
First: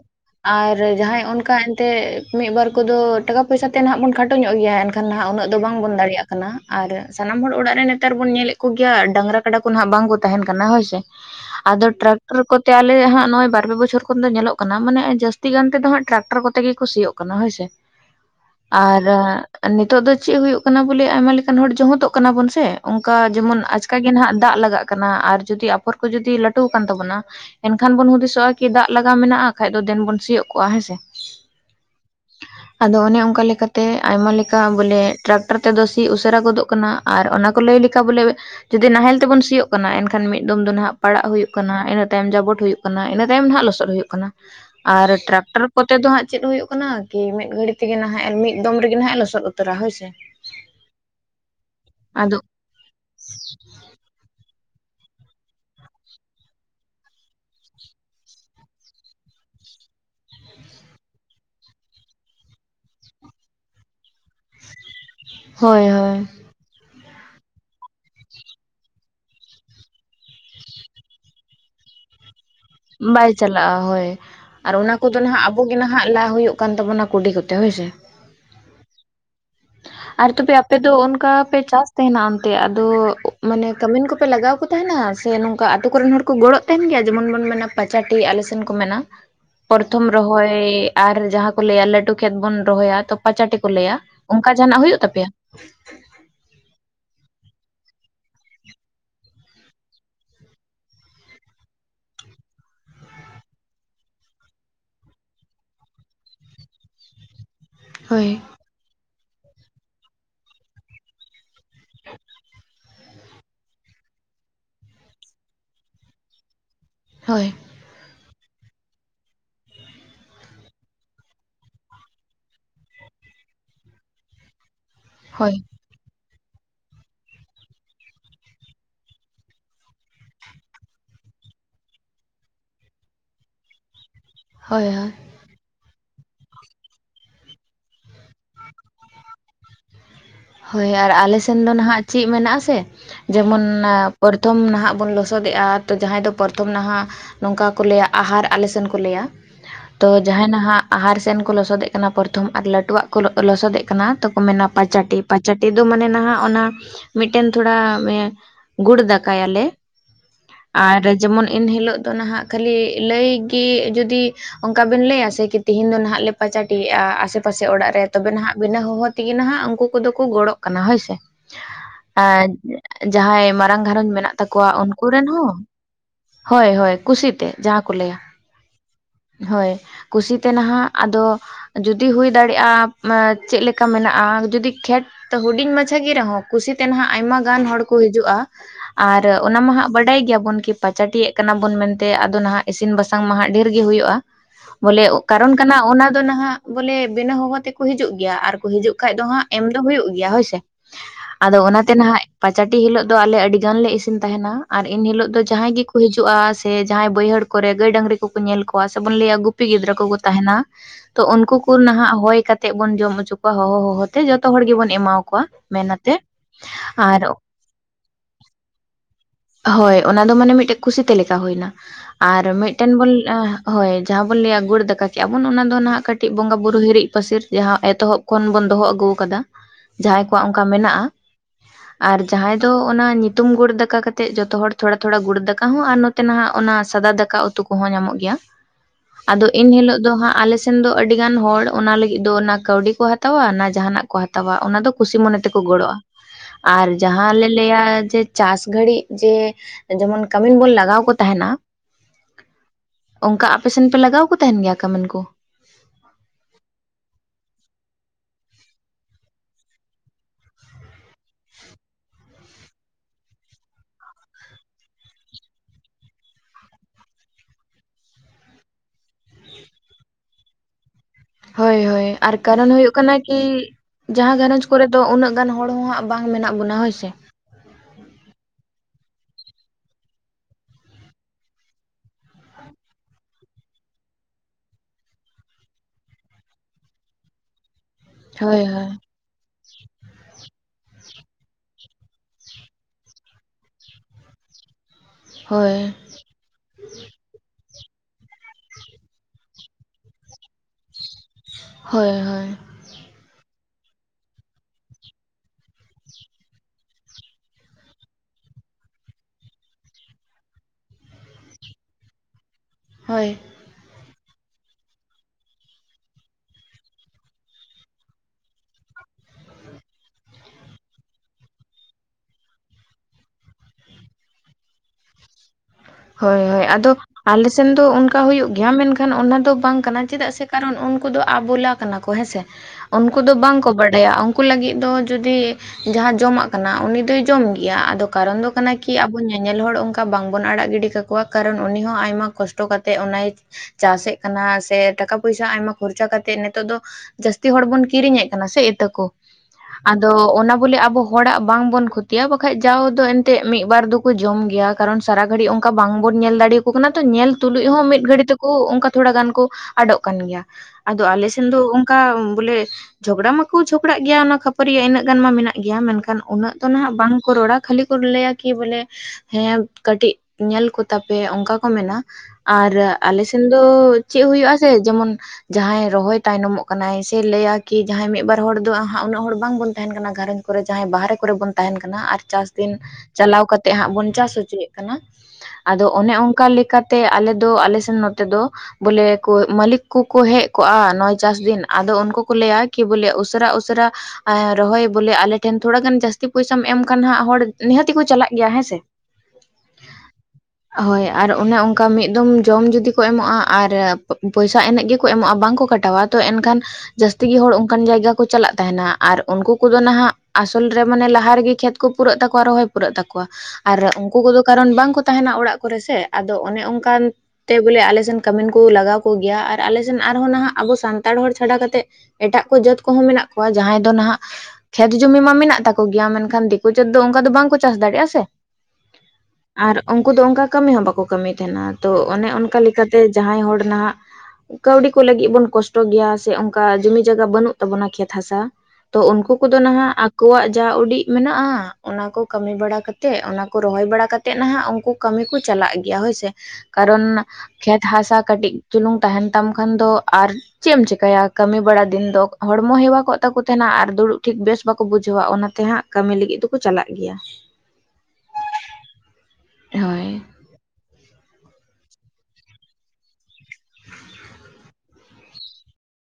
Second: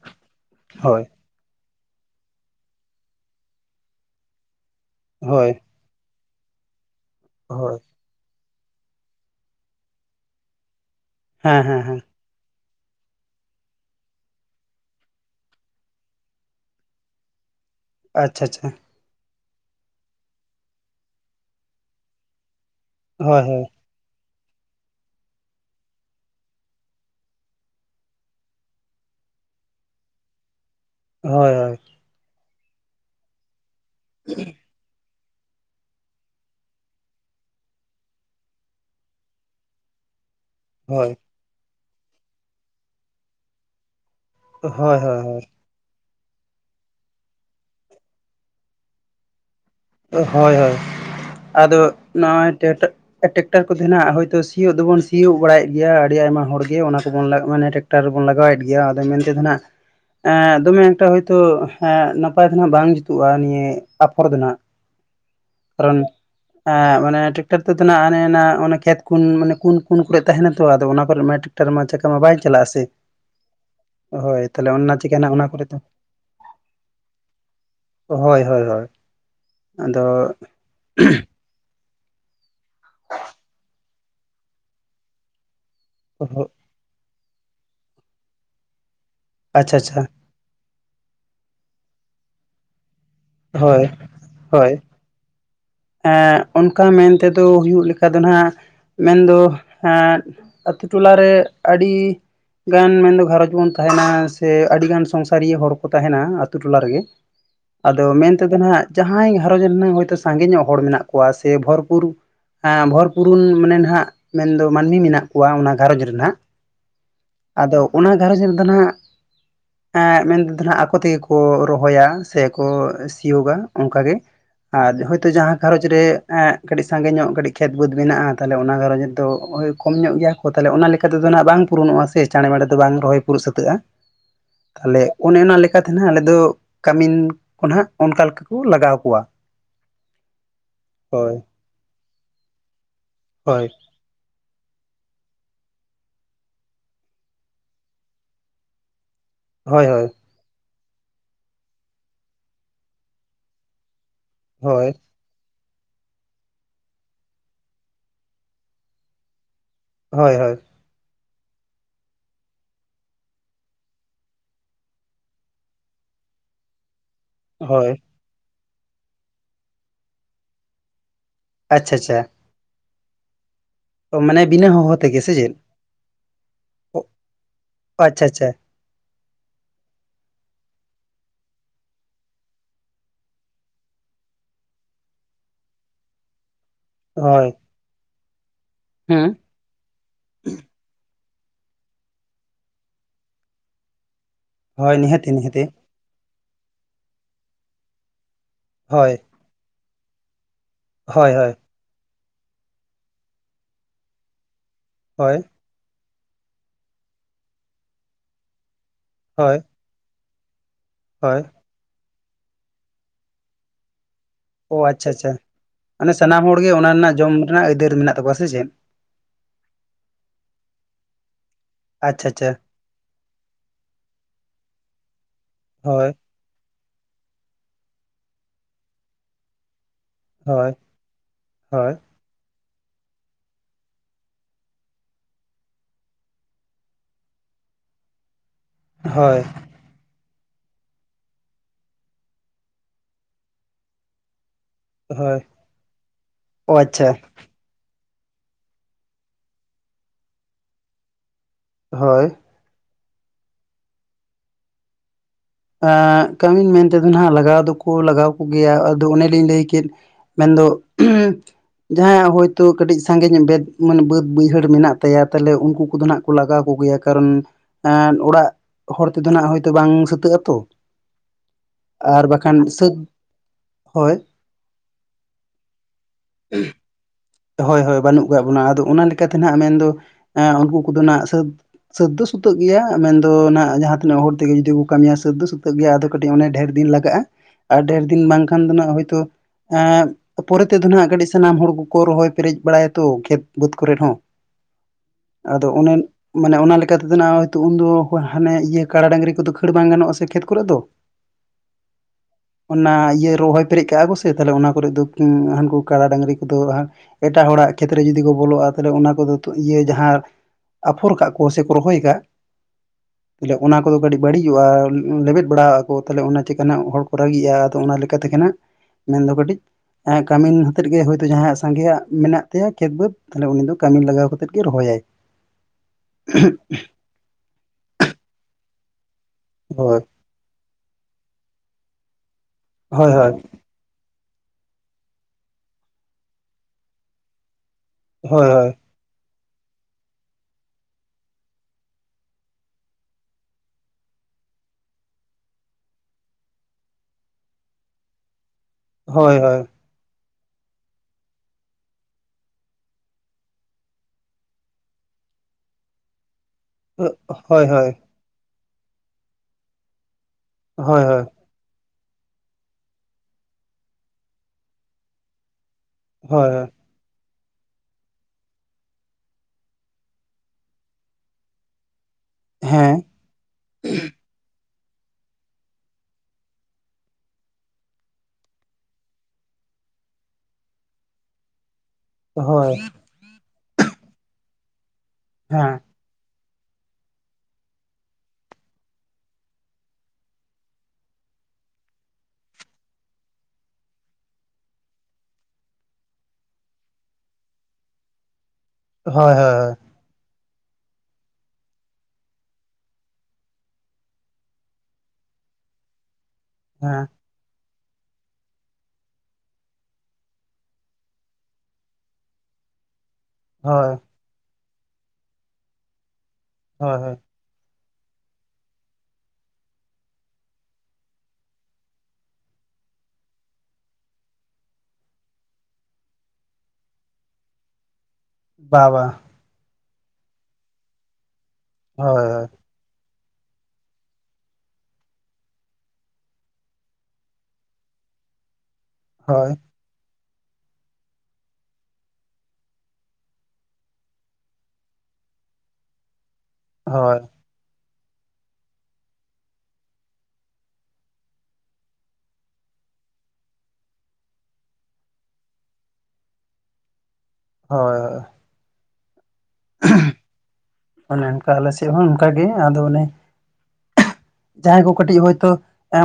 ᱟᱨ ᱦᱳᱭ ᱡᱟᱦᱟᱸᱭ ᱚᱱᱠᱟ ᱛᱮ ᱢᱤᱫ ᱵᱟᱨ ᱠᱚᱫᱚ ᱴᱟᱠᱟ ᱯᱚᱭᱥᱟ ᱛᱮ ᱱᱟᱦᱟᱜ ᱵᱚᱱ ᱠᱷᱟᱴᱚ ᱧᱚᱜ ᱜᱮᱭᱟ ᱮᱠᱷᱟᱱ ᱱᱟᱦᱟᱜ ᱩᱱᱟᱹᱜ ᱦᱳᱭ ᱫᱚ ᱵᱟᱝᱵᱚᱱ ᱫᱟᱲᱮᱭᱟᱜ ᱠᱟᱱᱟ ᱟᱨ ᱥᱟᱱᱟᱢ ᱦᱚᱲ ᱚᱲᱟᱜ ᱦᱳᱭ ᱨᱮ ᱱᱮᱛᱟᱨ ᱵᱚᱱ ᱧᱮᱞᱮᱫ ᱠᱚᱜᱮᱭᱟ ᱰᱟᱝᱨᱟ ᱠᱟᱰᱟ ᱠᱚ ᱱᱟᱦᱟᱜ ᱵᱟᱝ ᱠᱚ ᱛᱟᱦᱮᱱ ᱠᱟᱱᱟ ᱦᱳᱭ ᱥᱮ᱾ ᱦᱮᱸ ᱦᱮᱸ ᱟᱫᱚ ᱦᱮᱸ ᱴᱨᱟᱠ ᱠᱚᱛᱮ ᱟᱞᱮ ᱦᱟᱜ ᱵᱟᱨ ᱯᱮ ᱵᱚᱪᱷᱚᱨ ᱠᱷᱚᱱ ᱫᱚ ᱧᱮᱞᱚᱜ ᱠᱟᱱᱟ ᱢᱟᱱᱮ ᱡᱟᱹᱥᱛᱤ ᱜᱟᱱ ᱛᱮᱫᱚ ᱦᱟᱜ ᱴᱨᱟᱠᱴᱟᱨ ᱠᱚᱛᱮ [inaudible] ᱠᱩ ᱥᱤᱭᱚᱜ ᱠᱟᱱᱟ ᱦᱳᱭ ᱥᱮ᱾ ᱟᱪᱪᱷᱟ ᱟᱪᱷᱟ ᱟᱨ ᱱᱤᱛᱚᱜ ᱫᱚ ᱪᱮᱫ ᱦᱩᱭᱩᱜ ᱠᱟᱱᱟ ᱵᱚᱞᱮ ᱟᱭᱢᱟ ᱞᱮᱠᱟᱱ ᱦᱚᱲ ᱡᱚᱦᱚᱫᱚᱜ ᱠᱟᱱᱟ ᱵᱚᱱ ᱥᱮ᱾ ᱚᱱᱠᱟ ᱦᱳᱭ ᱡᱮᱢᱚᱱ ᱦᱳᱭ ᱟᱪᱠᱟᱜ ᱜᱮ ᱱᱟᱦᱱᱟᱜ ᱫᱟᱜ ᱞᱟᱜᱟᱜ ᱠᱟᱱᱟ ᱟᱨ ᱡᱩᱫᱤ ᱟᱯᱷᱚᱨ ᱠᱚ ᱡᱩᱫᱤ ᱞᱟᱹᱴᱩ ᱟᱠᱟᱱ ᱛᱟᱵᱚᱱᱟ ᱮᱱᱠᱷᱟᱱ ᱵᱚᱱ ᱦᱩᱫᱤᱥᱚᱜᱼᱟ ᱠᱤ ᱫᱟᱜ ᱞᱟᱜᱟᱣ ᱢᱮᱱᱟᱜᱼᱟ ᱵᱟᱠᱷᱟᱡ ᱫᱚ ᱫᱮᱱ ᱵᱚᱱ ᱥᱤᱭᱳᱡ ᱠᱚᱜᱼᱟ ᱦᱮᱸ ᱥᱮ᱾ ᱦᱳᱭ ᱦᱳᱭ ᱟᱫᱚ ᱚᱱᱮ ᱚᱱᱠᱟ ᱞᱮᱠᱟᱛᱮ ᱟᱭᱢᱟ ᱞᱮᱠᱟ ᱵᱚᱞᱮ ᱴᱨᱟᱠ ᱛᱮᱫᱚ ᱥᱤ ᱩᱥᱟᱹᱨᱟ ᱜᱚᱫᱚᱜ ᱠᱟᱱᱟ ᱟᱨ ᱚᱱᱟ ᱠᱚ ᱞᱟᱹᱭᱠᱷᱟᱱ ᱵᱚᱞᱮ ᱡᱩᱫᱤ ᱱᱟᱦᱮᱞ ᱛᱮᱵᱚᱱ ᱥᱤᱭᱳᱜ ᱮᱱᱠᱷᱟᱱ ᱢᱤᱫ ᱫᱚᱢ ᱫᱚ ᱱᱟᱦᱟᱜ ᱦᱳᱭ ᱯᱟᱲᱟᱜ ᱦᱩᱭᱩᱜ ᱠᱟᱱᱟ ᱤᱱᱟᱹ ᱛᱟᱭᱚᱢ ᱡᱟᱵᱚᱴ ᱦᱩᱭᱩᱜ ᱠᱟᱱᱟ ᱤᱱᱟᱹ ᱛᱟᱭᱚᱢ ᱦᱟᱜ ᱞᱚᱥᱚᱫ ᱦᱩᱭᱩᱜ ᱠᱟᱱᱟ᱾ ᱦᱳᱭ ᱟᱨ ᱦᱳᱭ ᱴᱨᱟᱠᱴᱟᱨ ᱠᱚᱛᱮ ᱫᱚ ᱦᱟᱸᱜ ᱪᱮᱫ ᱦᱩᱭᱩᱜ ᱠᱟᱱᱟ ᱠᱤ ᱢᱤᱫ ᱜᱷᱟᱹᱲᱤ ᱛᱮᱜᱮ ᱱᱟᱦᱟᱜ ᱟᱨ ᱢᱤᱫ ᱫᱚᱢ ᱨᱮᱜᱮ ᱱᱟᱦᱟᱜ ᱞᱚᱥᱚᱫ ᱩᱛᱟᱹᱨᱟ ᱦᱳᱭ ᱥᱮ ᱦᱳᱭ ᱦᱳᱭ ᱟᱫᱚ ᱱᱚᱼ ᱟᱫᱚ ᱚᱭ ᱴᱮᱻᱴᱮᱠᱴᱟᱨ ᱛᱟᱦᱮᱱᱟ ᱦᱚᱭᱛᱳ ᱥᱤᱭᱳᱜ ᱫᱚᱵᱚᱱ ᱥᱤᱭᱳᱜ ᱵᱟᱲᱟᱭᱮᱫ ᱜᱮᱭᱟ ᱟᱹᱰᱤ ᱟᱭᱢᱟ ᱦᱚᱲ ᱜᱮ ᱚᱱᱟ ᱠᱚᱵᱚᱱ ᱢᱟᱱᱮ ᱴᱮᱠ ᱴᱟᱠᱴᱟᱨ ᱵᱚᱱ ᱞᱟᱜᱟᱣᱮᱫ ᱜᱮᱭᱟ ᱟᱫᱚ ᱢᱮᱱᱛᱮ ᱫᱚ ᱱᱟᱜ ᱮ ᱫᱚᱢᱮ ᱮᱠᱴᱟ ᱦᱳᱭᱛᱳ ᱱᱟᱯᱟᱭ ᱫᱚ ᱱᱟᱜ ᱵᱟᱝ ᱡᱩᱛᱩᱜᱼᱟ ᱱᱤᱭᱟᱹ ᱟᱯᱷᱚᱨ ᱫᱚ ᱱᱟᱜ᱾ ᱦᱳᱭ ᱠᱟᱨᱚᱱ ᱦᱳᱭ ᱮᱸ ᱢᱟᱱᱮ ᱴᱮᱨᱟᱠᱴᱟᱨ ᱛᱮᱫᱚ ᱦᱟᱱᱮ ᱱᱟᱜ ᱚᱱᱟ ᱠᱷᱮᱛ ᱠᱩᱱ ᱢᱟᱱᱮ ᱠᱩᱱ ᱠᱩᱱ ᱠᱚᱨᱮ ᱛᱟᱦᱮᱱᱟᱛᱚ ᱟᱫᱚ ᱚᱱᱟ ᱠᱚᱨᱮ ᱴᱷᱤ ᱼᱼ ᱵᱟᱭ ᱪᱟᱞᱟᱜ-ᱟ ᱦᱳᱭ ᱛᱟᱦᱞᱮ ᱟᱨ ᱚᱱᱟ ᱠᱚᱫᱚ ᱪᱤᱠᱟᱹ ᱱᱟᱜ ᱱᱟᱸᱜ ᱚᱱᱟ ᱠᱚᱨᱮ ᱟᱵᱚᱜ ᱜᱮ ᱫᱚ ᱱᱟᱦᱟᱜ ᱞᱟᱟᱦ ᱦᱩᱭᱩᱜ ᱠᱟᱱ ᱛᱟᱵᱚᱱᱟ ᱠᱩᱰᱤ ᱠᱚᱛᱮ ᱦᱳᱭ ᱥᱮ ᱦᱳᱭ ᱦᱳᱭ ᱦᱳᱭ ᱟᱫᱚ ᱟᱨ ᱛᱚᱵᱮ ᱟᱯᱮ ᱫᱚ ᱚᱱᱠᱟ ᱯᱮ ᱪᱟᱥ ᱛᱟᱦᱮᱱᱟ ᱚᱱᱛᱮ ᱟᱫᱚ ᱢᱟᱱᱮ ᱠᱟᱹᱢᱤᱱ ᱠᱚᱯᱮ ᱞᱟᱜᱟᱣ ᱠᱚ ᱛᱟᱦᱮᱱᱟ ᱥᱮ ᱱᱚᱝᱠᱟ ᱟᱛᱳ ᱠᱚᱨᱮᱱ ᱦᱚᱲ ᱠᱚ ᱜᱚᱲᱚᱜ ᱼᱼ ᱛᱮᱱ ᱜᱮᱭᱟ ᱡᱮᱢᱚᱱ ᱵᱚᱱ ᱢᱮᱱᱟ ᱯᱟᱪᱟᱴᱤ ᱟᱞᱮ ᱥᱮᱱ ᱠᱚ ᱢᱮᱱᱟᱦ ᱟᱪᱪᱷᱟ ᱟᱪᱪᱷᱟ ᱯᱚᱨᱛᱷᱚᱢ ᱨᱚ ᱼᱼ ᱦᱳᱭ ᱟᱨ ᱡᱟᱦᱟᱸ ᱠᱚ ᱞᱟᱹᱭᱟ ᱞᱟᱹᱴᱩ ᱠᱷᱮᱛ ᱵᱚᱱ ᱨᱚᱦᱚᱭᱟ ᱛᱚ ᱯᱟᱪᱟᱴᱤ ᱠᱚ ᱦᱳᱭ ᱞᱟᱹᱭᱟ ᱚᱱᱠᱟ ᱡᱟᱦᱟᱱᱟᱜ ᱦᱩᱭᱩᱜ ᱛᱟᱯᱮᱭᱟ ᱮᱸᱜ ᱚᱱᱠᱟ ᱢᱮᱱ ᱛᱮᱫᱚ ᱦᱩᱭᱩᱜ ᱞᱮᱠᱟ ᱫᱚ ᱱᱟᱜ ᱢᱮᱱᱫᱚ ᱮᱸᱜ ᱟᱛᱳ ᱴᱚᱞᱟᱨᱮ ᱟᱹᱰᱤ ᱜᱟᱱ ᱢᱮᱱᱫᱚ ᱜᱷᱟᱷᱟᱨᱚᱸᱡᱽ ᱵᱚᱱ ᱛᱟᱦᱮᱱᱟ ᱥᱮ ᱟᱹᱰᱤ ᱜᱟᱱ ᱥᱚᱝᱥᱟᱨᱤᱭᱟᱹ ᱦᱚᱲ ᱠᱚ ᱛᱟᱦᱮᱱᱟ ᱟᱛᱳ ᱴᱚᱞᱟ ᱨᱮᱜᱮ [inaudible] ᱟᱫᱚ ᱦᱳᱭ ᱢᱮᱱᱛᱮᱫᱚ ᱱᱟᱦᱟᱜ ᱡᱟᱦᱟᱸᱭ ᱜᱷᱟᱨᱚᱸᱧᱡᱽ ᱨᱮᱱᱟᱜ ᱦᱭᱛᱳ ᱥᱟᱸᱜᱮ ᱧᱚᱜ ᱦᱚᱲ ᱢᱮᱱᱟᱜ ᱠᱚᱣᱟ ᱥᱮ ᱵᱷᱚᱨᱯᱩᱨ ᱵᱷᱚᱨ ᱯᱩᱨᱩᱱ ᱢᱟᱱᱮ ᱱᱟᱜ ᱢᱮᱱᱫᱚ ᱢᱟᱹᱱᱢᱤ ᱢᱮᱱᱟᱜ ᱠᱚᱣᱟ ᱚᱱᱟ ᱜᱷᱟᱨᱚᱸᱡᱽ ᱨᱮᱱᱟᱜ ᱦᱳᱭ ᱟᱫᱚ ᱚᱱᱟ ᱜᱷᱟᱨᱚᱸᱡᱽ ᱨᱮᱫᱚ ᱱᱟᱦᱟᱜ [inaudible] ᱮᱸᱜ ᱢᱮᱱᱛᱮᱫᱚ ᱱᱟᱜ ᱟᱠᱚ ᱛᱮᱜᱮ ᱠᱚ ᱨᱚᱦᱚᱭᱟ ᱥᱮᱠᱚ ᱥᱤᱭᱳᱜᱟ ᱚᱝᱠᱟᱜ ᱜᱮ ᱟᱨ ᱦᱚᱳᱭᱛᱳ ᱦᱳᱭ ᱡᱟᱦᱟᱸ ᱜᱷᱟᱸᱨᱚᱡᱽ ᱨᱮ ᱮᱸᱜ ᱠᱟᱹᱴᱤᱡ ᱥᱟᱸᱜᱮ ᱧᱚᱜ ᱠᱟᱹᱴᱤᱡ ᱠᱷᱮᱛ ᱵᱟᱹᱫᱽ ᱢᱮᱱᱟᱜᱼᱟ ᱛᱟᱞᱦᱮ ᱚᱱᱟ ᱜᱷᱟᱸᱨᱚᱡᱽ ᱨᱮᱫᱚ ᱠᱚᱢ ᱧᱚᱜ ᱜᱮᱭᱟ ᱠᱚ ᱛᱟᱞᱦᱮ ᱚᱱᱟ ᱞᱮᱠᱟᱛᱮᱫᱚ ᱱᱟᱦᱟᱜ ᱵᱟᱝ ᱯᱩᱨᱩᱱᱚᱜᱼᱟ ᱥᱮ ᱪᱟᱬᱮ ᱢᱟᱲᱮ ᱫᱚ ᱵᱟᱝ ᱨᱚᱦᱚᱭ ᱯᱩᱨᱟᱹᱜ ᱥᱟᱹᱛᱟᱹᱜᱼᱟ [inaudible] ᱛᱟᱞᱦᱮ ᱦᱳᱭ ᱚᱱᱮ ᱚᱱᱟ ᱞᱮᱠᱟᱛᱮ ᱱᱟᱦᱟᱜ ᱟᱞᱮ ᱫᱚ ᱠᱟᱹᱢᱤᱱ ᱠᱚ ᱱᱟᱦᱟᱜ ᱚᱱᱠᱟ ᱞᱮᱠᱟ ᱠᱚ ᱞᱟᱜᱟᱣ ᱠᱚᱣᱟ ᱦᱳᱭ ᱟᱨ ᱟᱞᱮ ᱥᱮᱱ ᱫᱚ ᱱᱟᱦᱟᱜ ᱪᱮᱫ ᱢᱮᱱᱟᱜ ᱟᱥᱮ ᱦᱳᱭ ᱡᱮᱢᱚᱱ ᱯᱚᱨᱚᱛᱷᱚᱢ ᱱᱟᱦᱟᱜ ᱵᱚᱱ ᱞᱚᱥᱚᱫᱮᱜᱼᱟ ᱛᱚ ᱡᱟᱦᱟᱸᱭ ᱫᱚ ᱯᱚᱨᱛᱷᱚᱢ ᱱᱟᱦᱟᱜ ᱱᱚᱝᱠᱟ ᱠᱚ ᱞᱟᱹᱭᱟ ᱟᱦᱟᱨ ᱟᱞᱮ ᱥᱮᱱ ᱠᱚ ᱞᱟᱹᱭᱟ ᱦᱳᱭ ᱛᱚ ᱦᱳᱭ ᱡᱟᱦᱟᱸᱭ ᱱᱟᱦᱟᱜ ᱟᱦᱟᱨ ᱥᱮᱱ ᱠᱚ ᱞᱚᱥᱚᱫᱮᱜ ᱠᱟᱱᱟ ᱯᱚᱨᱚᱛᱷᱚᱢ ᱟᱨ ᱞᱟᱹᱴᱩᱣᱟᱜ ᱠᱚ ᱞᱚᱥᱚᱫᱮᱜ ᱠᱟᱱᱟ ᱛᱚ ᱠᱚ ᱢᱮᱱᱟ ᱯᱟᱸᱪ ᱦᱳᱭ ᱟᱴᱤ ᱯᱟᱸᱪ ᱟᱴᱤ ᱫᱚ ᱢᱟᱱᱮ ᱱᱟᱦᱟᱜ ᱚᱱᱟ ᱢᱤᱫᱴᱮᱱ ᱛᱷᱚᱲᱟ ᱮᱸ, ᱜᱩᱲ ᱫᱟᱠᱟᱭᱟᱞᱮ ᱦᱳᱭ ᱦᱳᱭ ᱟᱨ ᱡᱮᱢᱚᱱ ᱤᱱᱦᱤᱞᱳᱜ ᱫᱚ ᱱᱟᱦᱟᱜ ᱠᱷᱟᱹᱞᱤ ᱞᱟᱹᱭ ᱜᱮ ᱡᱩᱫᱤ ᱚᱝᱠᱟ ᱵᱤᱱ ᱞᱟᱹᱭᱟ ᱥᱮᱤ ᱛᱮᱦᱤᱧ ᱫᱚ ᱱᱟᱦᱟᱜ ᱞᱮ ᱯᱟᱪᱟᱴᱤᱭᱮᱫᱼᱟ ᱟᱥᱮ ᱯᱟᱥᱮ ᱚᱲᱟᱜ ᱨᱮ ᱦᱳᱭ ᱛᱚᱵᱮ ᱱᱟᱦᱟᱜ ᱵᱤᱱᱟᱹ ᱦᱚᱦᱚ ᱛᱮᱜᱮ ᱱᱟᱦᱟᱜ ᱩᱱᱠᱩ ᱠᱚᱫᱚ ᱠᱚ ᱜᱚᱲᱚᱜ ᱠᱟᱱᱟ ᱦᱳᱭ ᱥᱮ ᱟᱪᱪᱷᱟ ᱟᱪᱪᱷᱟ ᱮᱸᱜ ᱡᱟᱦᱟᱸᱭ ᱢᱟᱨᱟᱝ ᱜᱷᱟᱨᱚᱸᱡᱽ ᱢᱮᱱᱟᱜ ᱢᱟᱱᱮ ᱛᱟᱠᱚᱣᱟ ᱵᱤᱱᱟᱹ ᱦᱚᱦᱚ ᱩᱱᱠᱩ ᱛᱮᱜᱮ ᱨᱮᱱ ᱥᱮ ᱪᱮᱫ ᱦᱚᱸ ᱦᱳᱭ ᱦᱳᱭ ᱠᱩᱥᱤᱛᱮ ᱡᱟᱦᱟᱸ ᱠᱚ ᱞᱟᱹᱭᱟ ᱟᱪᱪᱷᱟ ᱟᱪᱪᱷᱟ ᱦᱳᱭ ᱠᱩᱥᱤᱛᱮ ᱱᱟᱦᱟᱜ ᱟᱫᱚ ᱡᱩᱫᱤ ᱦᱩᱭ ᱫᱟᱲᱮᱭᱟᱜᱼᱟ ᱪᱮᱫ ᱞᱮᱠᱟ ᱢᱮᱱᱟᱜᱼᱟ? ᱡᱩᱫᱤ ᱠᱷᱮᱛ ᱦᱩᱰᱤᱧ ᱢᱟᱪᱷᱟ ᱜᱮ ᱨᱮᱦᱚᱸ ᱠᱩᱥᱤᱛᱮ ᱱᱟᱜ ᱟᱭᱢᱟ ᱦᱳᱭ ᱜᱟᱱ ᱦᱚᱲ ᱠᱚ ᱦᱤᱡᱩᱜᱼᱟ᱾ ᱟᱨ ᱦᱩᱸ ᱚᱱᱟ ᱢᱟ ᱦᱟᱸᱜ ᱵᱟᱰᱟᱭ ᱜᱮᱭᱟᱵᱚᱱ ᱠᱤ ᱯᱟᱪᱟᱴᱤᱭᱮᱫ ᱠᱟᱱᱟ ᱵᱚᱱ ᱢᱮᱱᱛᱮ ᱟᱫᱚ ᱱᱟᱦᱟᱜ ᱤᱥᱤᱱ ᱵᱟᱥᱟᱝ ᱢᱟ ᱦᱟᱸᱜ ᱰᱷᱮᱨ ᱜᱮ ᱦᱩᱭᱩᱜᱼᱟ ᱦᱳᱭ ᱵᱚᱞᱮ ᱱᱤᱦᱟᱹᱛᱤ ᱠᱟᱨᱚᱱ ᱱᱤᱦᱟᱹᱛᱤ ᱠᱟᱱᱟ ᱚᱱᱟ ᱫᱚ ᱱᱟᱦᱟᱜ ᱵᱚᱞᱮ ᱵᱤᱱᱟᱹ ᱦᱚᱦᱚ ᱛᱮᱠᱚ ᱦᱤᱡᱩᱜ ᱜᱮᱭᱟ ᱟᱨ ᱦᱤᱡᱩᱜ ᱠᱷᱟᱱ ᱦᱳᱭ ᱫᱚ ᱦᱟᱸᱜ ᱮᱢ ᱫᱚ ᱦᱩᱭᱩᱜ ᱜᱮᱭᱟ ᱦᱳᱭᱥᱮ ᱦᱳᱭ ᱦᱳᱭ ᱟᱫᱚ ᱚᱱᱟᱛᱮ ᱱᱟᱦᱜ ᱯᱟᱪᱟᱴᱤ ᱦᱤᱞᱚᱜ ᱫᱚ ᱟᱞᱮ ᱟᱹᱰᱤ ᱜᱟᱱ ᱞᱮ ᱤᱥᱤᱱ ᱛᱟᱦᱮᱱᱟ ᱟᱨ ᱤᱱ ᱦᱤᱞᱚᱜ ᱦᱳᱭ ᱫᱚ ᱡᱟᱦᱟᱸᱭ ᱜᱮᱠ ᱠᱚ ᱦᱤᱡᱩᱜᱼᱟ ᱥᱮ ᱡᱟᱦᱟᱸᱭ ᱵᱟᱹᱭᱦᱟᱹᱲ ᱠᱚᱨᱮ ᱜᱟᱹᱭ ᱰᱟᱹᱝᱜᱨᱤ ᱠᱚᱠᱚ ᱧᱮᱞ ᱠᱚᱣᱟ ᱥᱮᱵᱚᱱ ᱞᱟᱹᱭᱟ ᱦᱳᱭ ᱜᱩᱯᱤ ᱜᱤᱫᱽᱨᱟᱹ ᱠᱚ ᱛᱟᱦᱮᱱᱟ ᱛᱚ ᱦᱳᱭ ᱩᱱᱠᱩ ᱠᱚ ᱱᱟᱦᱟᱜ ᱦᱚᱭ ᱠᱟᱛᱮ ᱵᱚᱱ ᱡᱚᱢ ᱦᱚᱪᱚ ᱠᱚᱣᱟ ᱦᱚᱦᱚ ᱦᱚᱦᱚ ᱛᱮ ᱡᱚᱛᱚ ᱦᱚᱲ ᱚ ᱜᱮᱵᱚᱱ ᱟᱪᱪᱷᱟ ᱮᱢᱟᱣ ᱟᱪᱪᱷᱟ ᱠᱚᱣᱟ ᱢᱮᱱ ᱢᱟᱱᱮ ᱟᱛᱮ ᱥᱟᱱᱟᱢ ᱦᱚᱲᱜᱮ ᱚᱱᱟ ᱨᱮᱱᱟᱜ ᱟᱨ ᱡᱚᱢ ᱨᱮᱱᱟᱜ ᱟᱹᱭᱫᱟᱹᱨ ᱢᱮᱱᱟᱜ ᱛᱟᱠᱚᱣᱟ ᱥᱮ ᱪᱮᱫ ᱦᱚᱭ ᱚᱱᱟ ᱫᱚ ᱢᱟᱱᱮ ᱢᱤᱫᱴᱮᱱ ᱠᱩᱥᱤᱛᱮ ᱞᱮᱠᱟ ᱦᱩᱭᱱᱟ ᱟᱪᱪᱷᱟ ᱟᱨ ᱟᱪᱪᱷᱟ ᱢᱤᱫ ᱢᱤᱫᱴᱮᱱ ᱵᱚᱱ ᱦᱚᱭ ᱡᱟᱦᱟᱸ ᱵᱚᱱ ᱞᱟᱹᱭᱟ ᱜᱩᱲ ᱫᱟᱠᱟ ᱠᱮᱜᱼᱟ ᱵᱚᱱ ᱚᱱᱟ ᱫᱚ ᱱᱟᱦᱟᱜ ᱦᱳᱭ ᱠᱟᱹᱴ ᱵᱚᱸᱜᱟ ᱵᱩᱨᱩ ᱦᱤᱨᱤᱡ ᱯᱟᱹᱥᱤᱨ ᱡᱟᱦᱟᱸ ᱮᱛᱚᱦᱚᱵ ᱠᱷᱚᱱ ᱵᱚᱱ ᱫᱚᱦᱚ ᱟᱹᱜᱩ ᱠᱟᱫᱟ, ᱡᱟᱦᱟᱸᱭ ᱠᱚᱣᱟᱜ ᱚᱱᱠᱟ ᱦᱳᱭ ᱢᱮᱱᱟᱜᱼᱟ, ᱦᱳᱭ ᱟᱨ ᱡᱟᱦᱟᱸᱭ ᱫᱚ ᱚᱱᱟ ᱧᱩᱛᱩᱢ ᱜᱩᱲ ᱫᱟᱠᱟ ᱠᱟ ᱠᱟᱛᱮᱫ ᱡᱚᱛᱚ ᱦᱚᱲ ᱛᱷᱚᱲᱟ ᱛᱷᱚᱲᱟ ᱜᱩᱲ ᱫᱟᱠᱟ ᱦᱚᱸ ᱟᱨ ᱱᱚᱛᱮ ᱱᱟᱦᱟᱜ ᱚᱱᱟ ᱥᱟᱫᱟ ᱫᱟᱠᱟ ᱩᱛᱩ ᱠᱚᱦᱚᱸ ᱧᱟᱢᱚᱜ ᱜᱮᱭᱟ᱾ ᱦᱳᱭ ᱟᱫᱚ ᱮᱱᱦᱤᱞᱳᱜ ᱫᱚ ᱦᱟᱸᱜ ᱟᱞᱮ ᱥᱮᱱ ᱫᱚ ᱟᱹᱰᱤᱜᱟᱱ ᱦᱚᱲ ᱚᱱᱟ ᱞᱟᱹᱜᱤᱫ ᱫᱚ ᱚᱱᱟ ᱠᱟᱹᱣᱰᱤ ᱠᱚ ᱦᱟᱛᱟᱣᱟ᱾ ᱚᱱᱟ ᱡᱟᱸᱦᱟᱱᱟᱜ ᱠᱚ ᱦᱟᱛᱟᱣᱟ ᱚᱱᱟ ᱫᱚ ᱠᱩᱥᱤ ᱢᱚᱱᱮ ᱦᱳᱭ ᱛᱮᱠᱚ ᱜᱚᱲᱚᱜ-ᱟ᱾ ᱚ ᱟᱨ ᱟᱪᱪᱷᱟ ᱡᱟᱦᱟᱸ ᱞᱟᱹᱭᱟ ᱡᱮ ᱪᱟᱥ ᱜᱷᱟᱹᱲᱤᱡ ᱡᱮ ᱡᱮᱢᱚᱱ ᱠᱟᱹᱢᱤᱱ ᱵᱚᱱ ᱞᱟᱜᱟᱣ ᱠᱚ ᱛᱟᱦᱮᱱᱟ, ᱦᱳᱭ᱾ ᱚᱱᱠᱟ ᱟᱯᱮ ᱥᱮᱱ ᱯᱮ ᱞᱟᱜᱟᱣ ᱠᱚ ᱛᱟᱦᱮᱱ ᱜᱮᱭᱟ ᱠᱟᱹᱢᱤᱱ ᱠᱚ? ᱟᱜᱻ ᱠᱟᱹᱢᱤ ᱢᱮᱱᱛᱮᱫᱚ ᱱᱟᱜ ᱞᱟᱜᱟᱣ ᱫᱚᱠᱚ ᱞᱟᱜᱟᱣ ᱠᱚᱜᱮᱭᱟ ᱟᱫᱚ ᱚᱱᱮᱞᱤᱧ ᱞᱟᱹᱭ ᱠᱮᱫ ᱢᱮᱱᱫᱚ ᱡᱟᱦᱟᱸᱭᱟᱜ ᱦᱳᱭᱛᱳ ᱠᱟᱹᱴᱤᱡ ᱥᱟᱸᱜᱮᱧ ᱵᱟᱹᱫ ᱢᱟᱱᱮ ᱵᱟᱹᱫ ᱵᱟᱹᱭᱦᱟᱹᱲ ᱢᱮᱱᱟᱜ ᱛᱟᱭᱟ, ᱛᱟᱦᱚᱞᱮ ᱩᱱᱠᱩ ᱠᱚᱫᱚ ᱱᱟᱜ ᱠᱚ ᱞᱟᱜᱟᱣ ᱠᱚᱜᱮᱭᱟ ᱠᱟᱨᱚᱱ ᱮ ᱚᱲᱟᱜ ᱦᱚᱲ ᱛᱮᱫᱚ ᱦᱟᱸᱜ ᱛᱮ-ᱛᱚ ᱵᱟᱝ ᱥᱟᱹᱛᱟᱹᱜ ᱟᱛᱚ᱾ ᱦᱳᱭ ᱦᱳᱭ, ᱟᱨ ᱵᱟᱠᱷᱟᱱ ᱠᱟᱨᱚᱱ ᱦᱩᱭᱩᱜ ᱥᱟᱹᱛ ᱠᱟᱱᱟ ᱠᱤ ᱦᱳᱭ ᱡᱟᱦᱟᱸ ᱜᱷᱟᱨᱚᱸᱡᱽ ᱠᱚᱨᱮᱫ ᱫᱚ ᱩᱱᱟᱹᱜ ᱜᱟᱱ ᱦᱚᱲ ᱦᱟᱸᱜ ᱵᱟᱝ ᱢᱮᱱᱟᱜ ᱵᱚᱱᱟ ᱦᱳᱭ ᱥᱮ᱾ ᱦᱳᱭ ᱦᱳᱭ ᱵᱟᱹᱱᱩᱜ ᱠᱟᱜ ᱵᱚᱱᱟ ᱟᱫᱚ ᱚᱱᱟ ᱞᱮᱠᱟᱛᱮ ᱱᱟᱦᱱᱟᱜ ᱢᱮᱱᱫᱚ ᱮ ᱩᱱᱠᱩ ᱠᱚᱫᱚ ᱱᱟᱜ ᱥᱟᱹᱛ ᱥᱟᱹᱛ ᱫᱚ ᱥᱩᱛᱟᱹᱜ ᱜᱮᱭᱟ ᱢᱮᱱᱫᱚ ᱱᱟᱜ ᱡᱟᱦᱟᱸ ᱛᱤᱱᱟᱹᱜ ᱦᱚᱲ ᱛᱮᱜᱮ ᱡᱩᱫᱤ ᱠᱚ ᱠᱟᱹᱢᱤᱭᱟ ᱥᱟᱹᱛ ᱫᱚ ᱥᱩᱛᱟᱹᱜ ᱜᱮᱭᱟ ᱟᱫᱚ ᱠᱟᱹᱴᱤᱡ ᱚᱱᱮ ᱰᱷᱮᱨ ᱫᱤᱱ ᱞᱟᱜᱟᱜᱼᱟ᱾ ᱟᱨ ᱰᱷᱮᱨ ᱫᱤᱱ ᱦᱳᱭ ᱵᱟᱝᱠᱷᱟᱱ ᱫᱚ ᱦᱳᱭ ᱦᱩᱭᱛᱚ ᱯᱚᱨᱮ ᱛᱮᱫᱚ ᱱᱟᱜ ᱠᱟᱹᱴᱤᱡ ᱥᱟᱱᱟᱢ ᱦᱚᱲ ᱠᱚ ᱠᱚ ᱨᱚᱦᱚᱭ ᱯᱮᱨᱮᱡ ᱵᱟᱲᱟᱭᱟᱛᱚ ᱠᱷᱮᱛ ᱵᱟᱹᱫᱽ ᱠᱚᱨᱮ ᱦᱚᱸ, ᱟᱫᱚ ᱦᱳᱭ ᱚᱱᱮ ᱢᱟᱱᱮ ᱚᱱᱟ ᱞᱮᱠᱟᱛᱮᱫᱚ ᱦᱚᱭᱛᱳ ᱩᱱᱫᱚ ᱦᱟᱱᱮ ᱤᱭᱟᱹ ᱠᱟᱲᱟ ᱰᱟᱝᱨᱤ ᱠᱚᱫᱚ ᱠᱷᱟᱹᱲ ᱵᱟᱝ ᱜᱟᱱᱚᱜᱼᱟ ᱥᱮ ᱠᱷᱮᱛ ᱠᱚᱨᱮ ᱫᱚ, ᱦᱳᱭ ᱦᱳᱭ᱾ ᱚᱱᱟ ᱤᱭᱟᱹ ᱨᱚᱦᱚᱭ ᱯᱮᱨᱮᱡ ᱠᱟᱜᱼᱟ ᱠᱚᱥᱮ ᱛᱟᱦᱚᱞᱮ ᱚᱱᱟ ᱠᱚᱨᱮᱫ ᱫᱚ ᱦᱟᱹᱱᱠᱩ ᱠᱟᱲᱟ ᱰᱟᱹᱟᱝᱨᱤ ᱠᱚᱫᱚ, ᱮᱴᱟᱜ ᱦᱚᱲᱟᱜ ᱠᱷᱮᱛᱨᱮ ᱡᱩᱫᱤ ᱠᱚ ᱵᱚᱞᱚᱜᱼᱟ ᱛᱟᱦᱚᱞᱮ ᱚᱱᱟ ᱠᱚᱫᱚ ᱤᱭᱟᱹ ᱡᱟᱦᱟᱸ ᱟᱯᱷᱚᱨ ᱠᱟᱜ ᱠᱚ ᱥᱮᱠᱚ ᱨᱚᱦᱚᱭ ᱠᱟᱜ ᱦᱳᱭ᱾ ᱚᱱᱟ ᱠᱚᱫᱚ ᱠᱟᱹᱴᱤᱡ ᱵᱟᱹᱲᱤᱡᱚᱜ-ᱟ ᱞᱮᱵᱮᱫ ᱵᱟᱲᱟᱣᱟᱜ ᱟᱠᱚ ᱛᱟᱦᱚᱞᱮ ᱚᱱᱟ ᱪᱤᱠᱠᱟ ᱦᱚᱲ ᱠᱚ ᱨᱟᱹᱜᱤᱜ-ᱟ ᱟᱫᱚ ᱚᱱᱟ ᱞᱮᱠᱟ ᱛᱮᱜᱮ ᱱᱟᱜ ᱢᱮᱱᱫᱚ ᱠᱟᱹᱴᱤᱡ ᱮ ᱠᱟᱢᱤᱱ ᱦᱚᱛᱮᱫ ᱜᱮ ᱦᱳᱭᱛᱳ ᱡᱟᱦᱟᱸ ᱥᱟᱸᱜᱮᱭᱟᱜ ᱢᱮᱱᱟᱜ ᱛᱟᱭᱟ ᱠᱷᱮᱛ ᱵᱟᱹᱫᱽ ᱛᱟᱦᱚᱞᱮ ᱩᱱᱤ ᱫᱚ ᱠᱟᱹᱢᱤᱱ ᱞᱟᱜᱟᱣ ᱠᱟᱛᱮᱫ ᱜᱮ ᱨᱚᱦᱚᱭᱟᱭ᱾ ᱦᱳᱭ ᱦᱳᱭ ᱟᱫᱚ ᱟᱞᱮᱥᱱ ᱫᱚ ᱚᱱᱠᱟ ᱦᱩᱭᱩᱜ ᱜᱮᱭᱟ ᱢᱮᱱᱠᱷᱟᱱ ᱚᱱᱟ ᱫᱚ ᱵᱟᱝ ᱦᱳᱭ ᱠᱟᱱᱟ ᱪᱮᱫᱟᱜ ᱥᱮ ᱠᱟᱨᱚᱱ ᱩᱱᱠᱩ ᱫᱚ ᱟᱵᱚᱞᱟ ᱠᱟᱱᱟ ᱠᱚ ᱦᱮᱥᱮ ᱦᱳᱭ ᱩᱱᱠᱩ ᱫᱚ ᱵᱟᱝ ᱠᱚ ᱵᱟᱰᱟᱭᱟ ᱩᱱᱠᱩ ᱞᱟᱹᱜᱤᱫ ᱫᱚ ᱡᱩᱫᱤ ᱡᱟᱦᱟᱸ ᱡᱚᱢᱟᱜ ᱠᱟᱱᱟ ᱩᱱᱤ ᱫᱚᱭ ᱡᱚᱢ ᱜᱮᱭᱟ᱾ ᱟᱫᱚ ᱠᱟᱨᱚᱱ ᱦᱳᱭ ᱫᱚ ᱠᱟᱱᱟ ᱦᱳᱭ ᱠᱤ ᱟᱵᱚ ᱧᱮᱧᱮᱞ ᱦᱚᱲ ᱚᱱᱠᱟ ᱵᱟᱝᱵᱚᱱ ᱟᱲᱟᱜ ᱜᱤᱰᱤ ᱠᱟᱠᱚᱣᱟ ᱠᱟᱨᱚᱱ ᱩᱱᱤ ᱦᱚᱸ ᱟᱭᱢᱟ ᱠᱚᱥᱴᱚ ᱠᱟ ᱠᱟᱛᱮᱫ ᱚᱱᱟᱭ ᱪᱟᱥᱮᱫ ᱠᱟᱱᱟ ᱥᱮ ᱴᱟᱠᱟ ᱯᱚᱭᱥᱟ ᱟᱭᱢᱟ ᱠᱷᱚᱨᱪᱟ ᱠᱟᱛᱮᱜ ᱱᱤᱛᱚᱜ ᱫᱚ ᱡᱟᱹᱥᱛᱤ ᱦᱚᱲ ᱵᱚᱱ ᱠᱤᱨᱤᱧᱮᱫ ᱠᱟᱱᱟ ᱥᱮ ᱤᱛᱟᱹ ᱠᱚ ᱦᱳᱭ ᱦᱳᱭ ᱟᱫᱚ ᱚᱱᱟ ᱵᱚᱞᱮ ᱟᱵᱚ ᱦᱚᱲᱟᱜ ᱵᱟᱝᱵᱚᱱ ᱠᱷᱚᱛᱤᱭᱟ, ᱵᱟᱠᱷᱟᱡ ᱡᱟᱣ ᱫᱚ ᱮᱱᱛᱮᱫ ᱢᱤᱫ ᱵᱟᱨ ᱫᱚ ᱡᱚᱢ ᱜᱮᱭᱟ ᱠᱟᱨᱚᱱ ᱥᱟᱨᱟ ᱜᱷᱟᱹᱲᱤᱡ ᱚᱱᱠᱟ ᱵᱟᱝ ᱵᱚᱱ ᱧᱮᱞ ᱫᱟᱲᱮᱭᱟᱠᱚ ᱠᱟᱱᱟ ᱛᱚ ᱧᱮᱞ ᱦᱳᱭ ᱛᱩᱞᱩᱡ ᱦᱚᱸ ᱦᱳᱭ ᱢᱤᱫ ᱜᱷᱟᱹᱲᱤᱡ ᱛᱮᱠᱚ ᱚᱱᱠᱟ ᱛᱷᱚᱲᱟ ᱜᱟᱱ ᱠᱚ ᱟᱰᱚᱜ [unintelligible] ᱠᱟᱱ ᱜᱮᱭᱟ᱾ ᱦᱳᱭ ᱦᱳᱭ ᱟᱫᱚ ᱦᱳᱭ ᱟᱞᱮ ᱥᱮᱱ ᱫᱚ ᱚᱱᱠᱟ ᱵᱚᱞᱮ ᱡᱷᱚᱜᱽᱲᱟ ᱢᱟᱠᱚ ᱡᱷᱚᱜᱽᱟᱜ ᱜᱮᱭᱟ ᱚᱱᱟ ᱠᱷᱟᱹᱯᱟᱹᱨᱤᱭ ᱤᱱᱟᱹᱜ ᱜᱟᱱ ᱢᱟ ᱢᱮᱱᱟᱜ ᱜᱮᱭᱟ᱾ ᱢᱮᱱ ᱠᱷᱟᱱ ᱩᱱᱟᱹᱜ ᱦᱳᱭ ᱫᱚ ᱱᱟᱦᱟᱜ ᱵᱟᱝᱠᱚ ᱨᱚᱲᱟ ᱠᱷᱟᱹᱞᱤ ᱠᱚ ᱞᱟᱹᱭᱟ ᱠᱤ ᱵᱚᱞᱮ ᱦᱮᱸ ᱠᱟᱹᱴᱤᱡ ᱧᱮᱞ ᱠᱚᱛᱟᱯᱮ ᱚᱱᱠᱟ ᱠᱚ ᱢᱮᱱᱟ ᱟᱨ ᱦᱮᱸ ᱟᱞ ᱥᱮ ᱥᱮᱱ ᱫᱚ ᱪᱮᱫ ᱦᱩᱭᱩᱜ-ᱟ ᱥᱮ ᱡᱮᱢᱚᱱ ᱡᱟᱦᱟᱸᱭ ᱨᱚᱦᱚᱭ ᱛᱟᱭᱱᱚᱢᱚᱜ ᱠᱟᱱᱟᱭ ᱥᱮ ᱞᱟᱹᱭᱟ ᱠᱤ ᱡᱟᱦᱟᱸᱭ ᱢᱤᱫᱵᱟᱨ ᱦᱚᱲ ᱫᱚ ᱩᱱᱟᱹᱜ ᱦᱚᱲ ᱵᱟᱝ ᱵᱚᱱ ᱛᱟᱦᱮᱱ ᱠᱟᱱᱟ ᱜᱷᱟᱨᱚᱸᱡᱽ, ᱠᱚᱨᱮ ᱡᱟᱦᱟᱸᱭ ᱵᱟᱦᱨᱮ ᱠᱚᱨᱮ ᱵᱚᱱ ᱛᱟᱦᱮᱱ ᱠᱟᱱᱟ ᱟᱨ ᱪᱟᱥ ᱦᱳᱭ ᱫᱤᱱ ᱪᱟᱞᱟᱣ ᱠᱟᱛᱮᱜ ᱦᱟᱸᱜ ᱵᱚᱱ ᱪᱟᱥ ᱦᱚᱪᱚᱭᱮᱫ ᱠᱟᱱᱟ, ᱦᱮᱸ ᱟᱫᱚ ᱚᱱᱮ ᱚᱱᱠᱟ ᱞᱮᱠᱟᱛᱮ ᱟᱞᱮ ᱫᱚ ᱟᱞᱮᱱ ᱱᱚᱛᱮ ᱫᱚ ᱵᱚᱞᱮ ᱠᱚ ᱢᱟᱹᱞᱤᱠ ᱠᱚᱠᱚ ᱦᱮᱡ ᱠᱚᱜ-ᱟ ᱱᱚ ᱪᱟᱥ ᱫᱤᱱ ᱟᱫᱚ ᱩᱱᱠᱩ ᱠᱚ ᱞᱟᱹᱭᱟ ᱠᱤ ᱵᱚᱞᱮ ᱩᱥᱟᱹᱨᱟ, ᱩᱥᱟᱹᱨᱟ ᱨᱚᱦᱚᱭ ᱵᱚᱞᱮ ᱟᱞᱮ ᱴᱷᱮᱱ ᱛᱷᱚᱲᱟ ᱜᱟᱱ ᱡᱟᱹᱥᱛᱤ ᱯᱩᱭᱥᱟᱢ ᱮᱢ ᱠᱷᱟᱱ ᱦᱟᱜ ᱦᱚᱲ ᱱᱤᱦᱟᱹᱛᱤᱜ ᱠᱚ ᱪᱟᱞᱟᱜ ᱜᱮᱭᱟ ᱦᱮᱸᱥᱮ ᱦᱚᱭ ᱦᱚᱭ ᱦᱚᱭ ᱦᱳᱭ ᱟᱨ ᱚᱱᱮ ᱚᱝᱠᱟ ᱢᱤᱫ ᱫᱚᱢ ᱡᱚᱢ ᱡᱩᱫᱤ ᱠᱚ ᱮᱢᱚᱜᱼᱟ ᱟᱨ ᱯᱚᱭᱥᱟ ᱮᱱᱮᱡ ᱜᱮᱠᱚ ᱮᱢᱚᱜᱼᱟ ᱵᱟᱝ ᱠᱚ ᱠᱟᱴᱟᱣᱟ ᱛᱚ ᱮᱱᱠᱷᱟᱱ ᱦᱮᱸ ᱡᱟᱹᱥᱛᱤ ᱛᱮᱜᱮ ᱦᱚᱲ ᱚᱝᱠᱟᱱ ᱡᱟᱭᱜᱟ ᱠᱚ ᱪᱟᱞᱟᱜ ᱛᱟᱦᱮᱱᱟ ᱟᱨ ᱩᱱᱠᱩ ᱠᱚᱫᱚ ᱱᱟᱦᱟᱜ ᱟᱥᱚᱞ ᱨᱮ ᱢᱟᱱᱮ ᱞᱟᱦᱟ ᱨᱮᱜᱮ ᱠᱷᱮᱛ ᱠᱚ ᱯᱩᱨᱟᱹᱜ ᱛᱟᱠᱚᱣᱟ ᱨᱚᱦᱚᱭ ᱯᱩᱨᱟᱹᱜ ᱛᱟᱠᱚᱣᱟ ᱟᱨ ᱦᱳᱭ ᱩᱱᱠᱩ ᱠᱚᱫᱚ ᱠᱟᱨᱚᱱ ᱵᱟᱝᱠᱚ ᱛᱟᱦᱮᱱᱟ ᱚᱲᱟᱜ ᱠᱚᱨᱮ ᱥᱮ ᱟᱫᱚ ᱚᱱᱮ ᱦᱳᱭ ᱚᱝᱠᱟᱱ ᱦᱳᱭ ᱛᱮ ᱵᱚᱞᱮ ᱟᱞᱮᱥᱱ ᱠᱟᱹᱢᱤᱱ ᱠᱚ ᱞᱟᱜᱟᱣ ᱠᱚᱜᱮᱭᱟ ᱟᱨ ᱟᱞᱮᱥᱱ ᱟᱨᱦᱚᱸ ᱱᱟᱦᱟᱜ ᱟᱵᱚ ᱥᱟᱱᱛᱟᱲ ᱦᱚᱲ ᱪᱷᱟᱰᱟ ᱠᱟᱛᱮᱫ ᱮᱴᱟᱜ ᱠᱚ ᱡᱟᱹᱛ ᱠᱚᱦᱚᱸ ᱢᱮᱱᱟᱜ ᱠᱚᱣᱟ ᱡᱟᱦᱟᱸᱭ ᱫᱚ ᱱᱟᱦᱟᱜ ᱠᱷᱮᱛ ᱡᱩᱢᱤ ᱢᱟ ᱢᱮᱱᱟᱜ ᱛᱟᱠᱚ ᱜᱮᱭᱟ ᱢᱮᱱᱠᱷᱟᱱ ᱫᱤᱠᱩ ᱡᱟᱹᱛ ᱫᱚ ᱚᱱᱠᱟ ᱫᱚ ᱵᱟᱝᱠᱚ ᱪᱟᱥ ᱫᱟᱲᱮᱭᱟᱜᱼᱟ ᱥᱮ ᱵᱟ ᱵᱟ ᱟᱨ ᱩᱱᱠᱩ ᱫᱚ ᱚᱱᱠᱟ ᱠᱟᱹᱢᱤ ᱦᱚᱸ ᱵᱟᱠᱚ ᱠᱟᱹᱢᱤᱭ ᱛᱟᱦᱮᱱᱟ ᱛᱚ ᱦᱳᱭ ᱚᱱᱮ ᱦᱳᱭ ᱚᱱᱠᱟ ᱞᱮᱠᱟᱛᱮ ᱡᱟᱦᱟᱸᱭ ᱦᱚᱲ ᱱᱟᱦᱟᱜ ᱠᱟᱹᱣᱰᱤ ᱠᱚ ᱞᱟᱹᱜᱤᱫ ᱵᱩᱱ ᱠᱚᱥᱴᱚ ᱜᱮᱭᱟ ᱥᱮ ᱚᱱᱠᱟ ᱡᱩᱢᱤ ᱡᱟᱭᱜᱟ ᱵᱟᱹᱱᱩᱜ ᱛᱟᱵᱩᱱᱟ ᱠᱷᱮᱛ ᱦᱟᱥᱟ ᱛᱚ ᱩᱱᱠᱩ ᱦᱳᱭ ᱠᱚᱫᱚ ᱱᱟᱦᱟᱜ ᱟᱠᱚᱣᱟᱜ ᱡᱟ ᱩᱰᱤᱜ ᱢᱮᱱᱟᱜᱼᱟ ᱚᱱᱟᱠᱚ ᱠᱟᱹᱢᱤ ᱵᱟᱲᱟ ᱠᱟᱛᱮᱜ ᱚᱱᱟᱠᱚ ᱨᱚᱦᱚᱭ ᱵᱟᱲᱟ ᱠᱟᱛᱮᱜ ᱱᱟᱦᱟᱜ ᱠᱩ ᱠᱟᱹᱢᱤ ᱠᱚ ᱪᱟᱞᱟᱜ ᱜᱮᱭᱟ ᱦᱚᱭᱥᱮ ᱠᱟᱨᱚᱱ ᱦᱳᱭ ᱠᱷᱮᱛ ᱦᱟᱥᱟ ᱠᱟᱹᱴᱤᱡ ᱪᱩᱞᱩᱝ ᱛᱟᱦᱮᱱ ᱛᱟᱢ ᱠᱷᱟᱱ ᱫᱚ ᱟᱨ ᱪᱮᱫ ᱮᱢ ᱪᱤᱠᱟᱭᱟ ᱠᱟᱹᱢᱤ ᱵᱟᱲᱟ ᱫᱤᱱ ᱫᱚ ᱦᱚᱲᱢᱚ ᱦᱮᱣᱟ ᱠᱚᱜ ᱛᱟᱠᱚ ᱛᱟᱦᱮᱱᱟ ᱟᱨ ᱫᱩᱲᱩᱵ ᱴᱷᱤᱠ ᱵᱮᱥ ᱵᱟᱠᱚ ᱵᱩᱡᱷᱟᱹᱣᱟ ᱚᱱᱟᱛᱮ ᱦᱟᱸᱜ ᱠᱟᱹᱢᱤ ᱞᱟᱹᱜᱤᱫ ᱫᱩᱠᱚ ᱪᱟᱞᱟᱜ ᱜᱮᱭᱟ ᱦᱚᱭ ᱦᱚᱭ ᱦᱳᱭ ᱚᱱᱮ ᱚᱱᱠᱟ ᱟᱞᱮ ᱥᱮᱫ ᱦᱚᱸ ᱚᱱᱠᱟ ᱜᱮ ᱟᱫᱚ ᱚᱱᱮ ᱡᱟᱦᱟᱸᱭ ᱠᱚ ᱠᱟᱹᱴᱤᱡ ᱦᱚᱭ ᱛᱚ